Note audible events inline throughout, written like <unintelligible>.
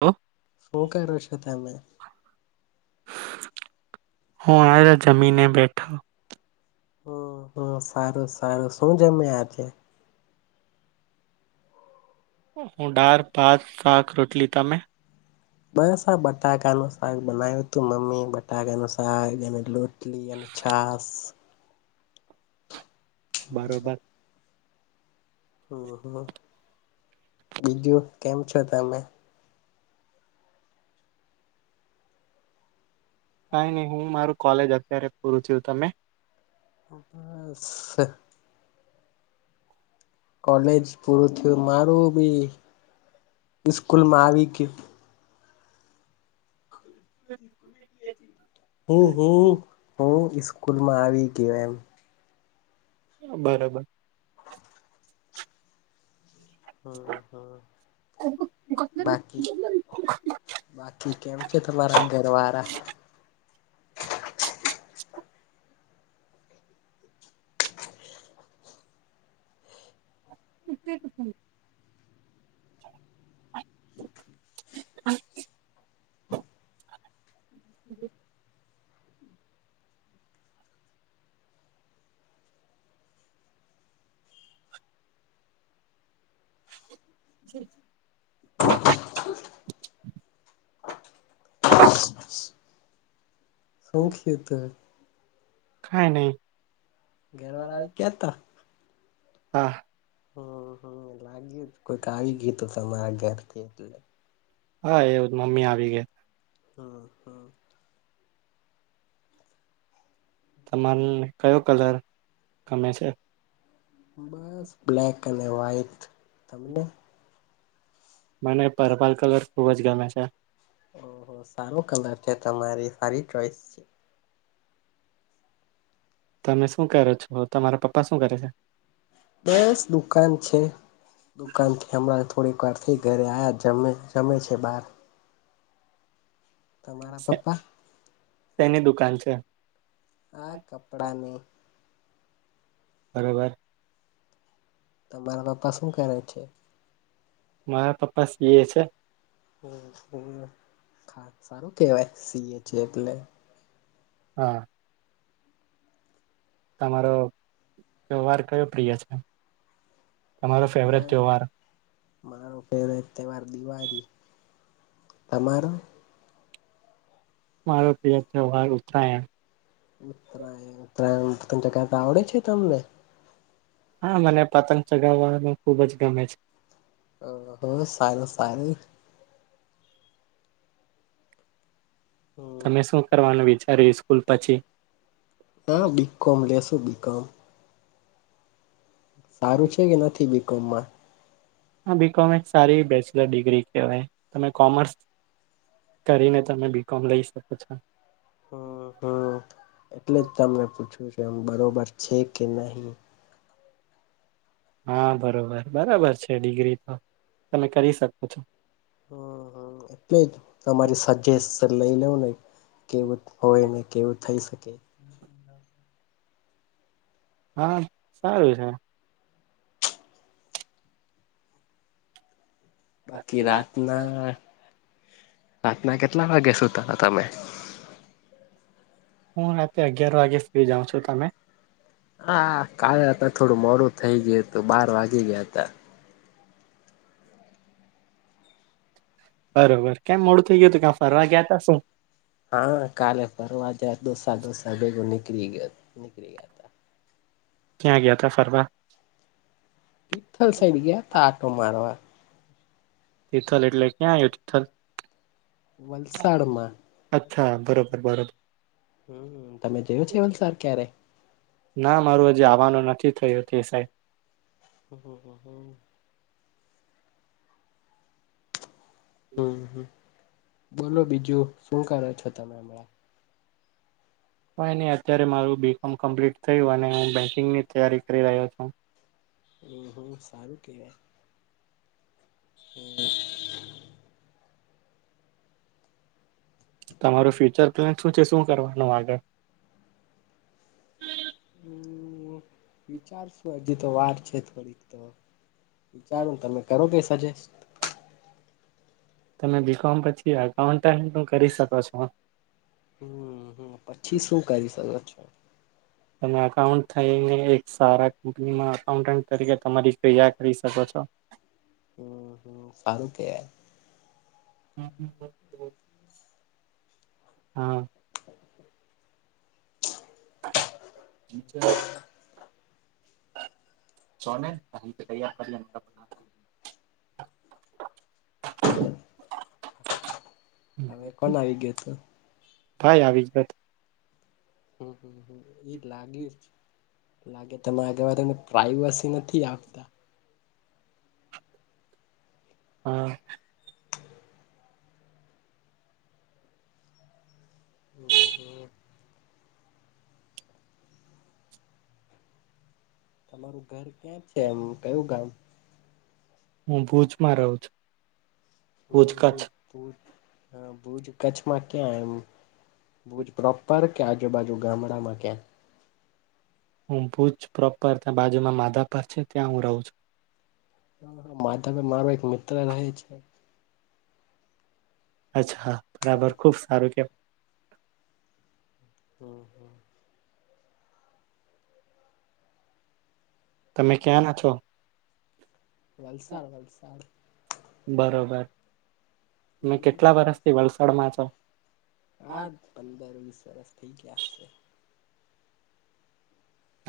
હ શું કરો છો તમે. હ આ જમીને બેઠો. હ સારું સારું શું જમે આજે. હું દાળ ભાત શાક રોટલી તમે. બસ આ બટાકાનું શાક બનાવ્યું હતું મમ્મી બટાકાનું શાક અને લોટ <unintelligible> અને છાસ. બરોબર. હમ્મ હમ્મ બીજું કેમ છો તમે. કઈ નહી હું મારું કોલેજ અત્યારે પૂરું થયું તમે. બસા કોલેજ પૂરું થયું મારું બી સ્કૂલ માં આવી <unintelligible> <inaudible> હમ્મ હમ હું ઈસ્કૂલમાં આવી ગયો એમ. બરોબર. હમ્મ હમ્મ બાકી બાકી કેમ છે તમારાંગરવાળા. <inaudible> <unintelligible> <inaudible> હ હ <inaudible> હા સૌખ્ય તો કાય નહી ઘરવાળ આવી કયા હતા હા હમ હમ લાગી કોઈક આવી ગીતું તમારા ઘરથી એટલે હા એ મમ્મી આવી ગયા હા હા તમારે કયો કલર ગમે છે બસ બ્લેક અને વ્હાઈટ તમને મને પર્પલ કલર ખુબ જ ગમે છે ઓહ સારું કલર છે તમારી સારી ચોઈસ છે તમે શું કરો છો તમારા પપ્પા શું કરે છે બસ દુકાન છે દુકાનથી હમણાં થોડીક વાર થી ઘરે આ્યા જમે જમે છે બાર તમારા પપ્પા તેની દુકાન છે આ કપડાને બરોબર તમારા પપ્પા શું કરે છે મારા પપ્પા સી એ છે સારું કેવાય સીએ છે એટલે હા તમારો વ્યવહર કયો પ્રિય છે તમારો ફેવરેટ ત્યોવાર મારો ફેવરેટ તહેવાર દિવાળી તમારો મારો પ્રિય તહેવાર ઉત્તરાયણ ઉત્તરાયણ ઉત્તરાયણ પતંગ ચગાવતા આવડે છે તમને હા મને પતંગ ચગાવવાનું ખુબ જ ગમે છે ઓહ સારું સારું હમ તમે શું કરવાનું વિચાર્યું સ્કૂલ પછી <inaudible> હા બીકોમ લેસે બીકોમ. સારું છે કે નથી બીકોમમાં હ બીકોમ એક સારી બેચલર ડિગ્રી કહેવાય તમે કોમર્સ કરીને તમે બીકોમ લઈ શકો છો. હમ હમ એટલે જ તમને પૂછ્યું છે એમ બરોબર છે કે નહીં. હા બરોબર બરાબર છે ડિગ્રી તો તમે કરી શકો છો. હમ હ એટલે જ તમારી સજેશન લઈ લવ ને કેવું હોય ને કેવું થઈ શકે હા સારું છે આખી રાતના રાતના કેટલા વાગે સુતા હતા તમે હું રાતેે અગિયાર વાગે જાઉં છું તમે હા કાલે હતા થોડું મોડું થઈ ગયું હતું બાર વાગી ગયા હતા બરોબર કેમ મોડું થઇ ગયું હતું કે્યા ફરવા ગયા ત શું હા કાલે ફરવા જયા દોસ્તાર દોસ્તાર ભેગો નીકળી ગયો નીકળી ગયા તા ક્યાં ગયા ત ફરવા તિથલ સઈડ ગયા ત આટો મારવા તિથલ એટલે ક્યાં આવ્યો તિથલ વલસાડમાં હા બરોબર બરોબર હમ તમે જોયો છે વલસાડ ક્યારે ના મારું હજ આવવાનો નથી થયો કે સાહે ઓહો હો હુહમ બોલો બીજું શું કરો છો તમે હમણાં હ નહી અત્યારે મારું બીકોમ કમ્પ્લીટ થયું અને હું બેંકિંગની તૈયારી કરી રહ્યો છું હુમ હુમ સારું કેવાય હુમ તમારું ફ્યુચર પ્લાન શું છે શું કરવાનું આગળ હુમ વિચારશું હુજ તો વાર છે થોડીક તો વિચારો તમે કરો કે સજેસ્ટ તમે બીકોમ પછી એકાઉન્ટ હુમ હુમ પછી શું કરી હવે - તમે અઉન્ટ થઈને એક સારા કંપનીમાં એકાઉન્ટન્ટ તરીકે તમારી ક્રિયા કરી શકો છો. હમ સારું કેવાય <inaudible> હા ફ્યુચર <inaudible> હવે કોણ આવી ગયું તું <inaudible> કઈ આવી <unintelligible> હમ હમ હમ એ લાગે જ લાગે તમારા ઘરમાં તમને પ્રાઈવસી નથી આપતા. હા હમ હમ તમારું ઘર ક્યાં છે એમ કયું ગામ હું ભુજમાં રહું છું ભુજ કચ્છ. હ ભુજ કચ્છમાં ક્યાં એમ? બુજ પ્રોપર કે આજુબાજુ ગામડામાં ક્યાં હું ભુજ પ્રોપર ત્યાં બાજુમાં માધાપ છે ત્યાં હું રહું છું માતા મારો એક મિત્ર રહે છે અચ્છા બરાબર ખુબ સારું કેમ હમ હમ તમે ક્યાં ના છો વલસાડ વલસાડ બરોબર બરોબર તમે કેટલા વરષથી વલસાડમાં છો હા પંદર વીસ વર્ષ થઈ ગયા છે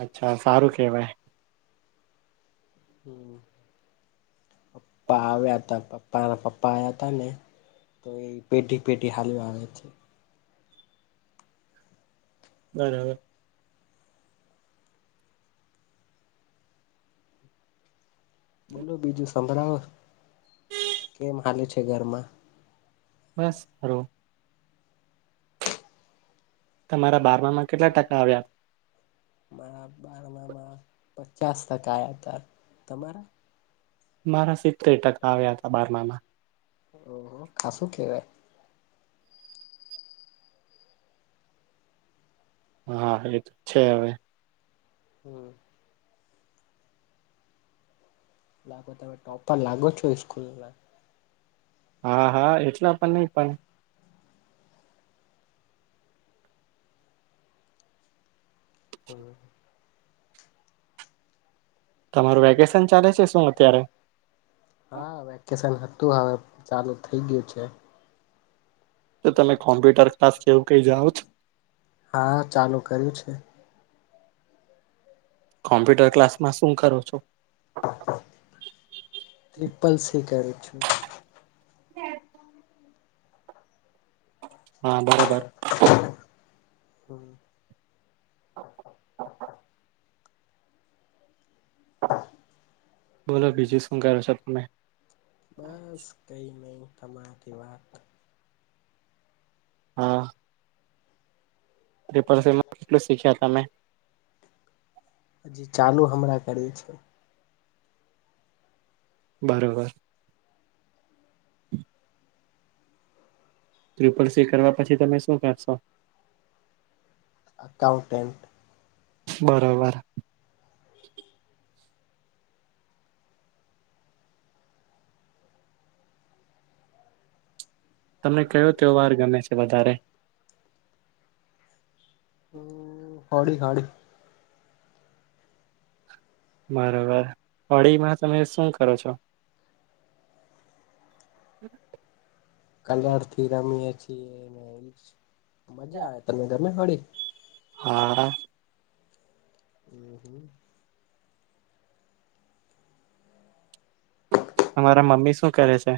અચ્છા સારું કેહેવાય પપ્પા હ આવે હતા પપ્પા રા પપ્પા આવ્યા હતા ને તો એ પેઢી પેઢી હાલ આવે છે બરાબર બોલો બીજું સંભળાવો કેમ હાલે છે ઘરમાં બસ હારો તમારા બારમામાં કેટલા ટકા આવ્યા મારા બારમામાં પચાસ ટકાયા હતા તમારા મારા સિત્તેર ટકા આવ્યા હતા બારમામાં ઓહો આ શું કેવાય? હા, એ તો છે હવે. હમ. લાગો, તમે ટોપર લાગો છો સ્કૂલના. હા, હા એટલા પણ નહી પણ હમ. તમારુ વેકેશન ચાલે છે શેન અત્યારે. હા, વેકેશન તું હવે ચાલુ થઈ ગયું છે. તો તમે કોમ્પ્યુટર ક્લાસ કેવું કઈ જાઓ છો <unintelligible> હા, ચાલુ કર્યું છે. કોમ્પ્યુટર ક્લાસમાં શું કરો છો? ટ્રિપલ સી કરુ છું. <inaudible> હા, બરોબર. હમ. <inaudible> <inaudible> બોલો, બીજી શું કરો છો તમે? બસ, કઈ નઈ તમારાથી વાત. હા. ત્રિપલ સી માં કેટલું શીખ્યા તમે <unintelligible> હજી ચાલુ હમણા કરીએ છે. <inaudible> બરોબર. ત્રિપલ બિલકુલ, સી કરવા સ્વીકારવા પછી પસી તમે શું કરશો? અકાઉટેન્ટ. બરોબર. તમને કયો તહેવાર ગમે છે વધારે? હમ, હોડી હોડી. બરોબર, હોડીમાં તમે શું કરો છો? <inaudible> કલરથી રમીએ છીએ ને મજા આવે. તમને ગમે હોડી? હા. હમ, હમ. તમારા મમ્મી શુ કરે છે?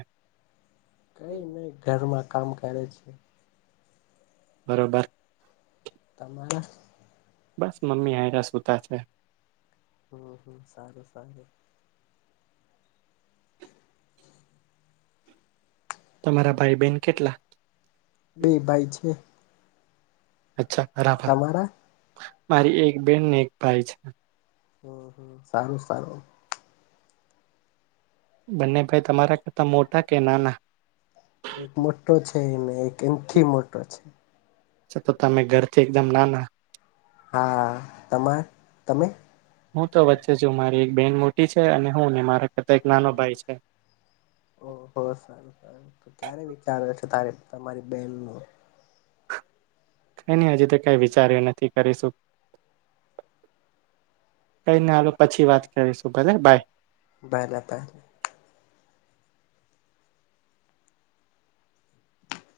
કઈ નઈ ઘરમાં કામ કરે છે. બરોબર. તમારા? બસ, મમ્મી આયરા સુતા છે. હમ, હમ. સારું, સારું. તમારા ભાઈ-બેન કેટલા છે? બે ભાઈ છે. અચ્છા, બરાબર. તમારા મારી એક બેન ને એક ભાઈ છે. હમ, હમ. સારું, સારું. બંને ભાઈ તમારા કરતા મોટા કે નાના? એક મોટો છે, ને એક એનથીય મોટો છે. છા. તો તમે ઘરથી એકદમ નાના. હા, તમાર. તમે? હું તો વચ્ચે છુ. મારી એક બેન મોટી છે. અને હું ને મારા કરતા એક નાનો ભાઈ છે. ઓહો. સારું, સારું તો ક્યારે વિચારે છે તારે તમારી બેનનું. કઈ નઈ હજી તો કઈ વિચાર્યું નથી કરીશું. કઈ નઈ આપડે પછી વાત કરીશું ભલે બાય. Bye bye by.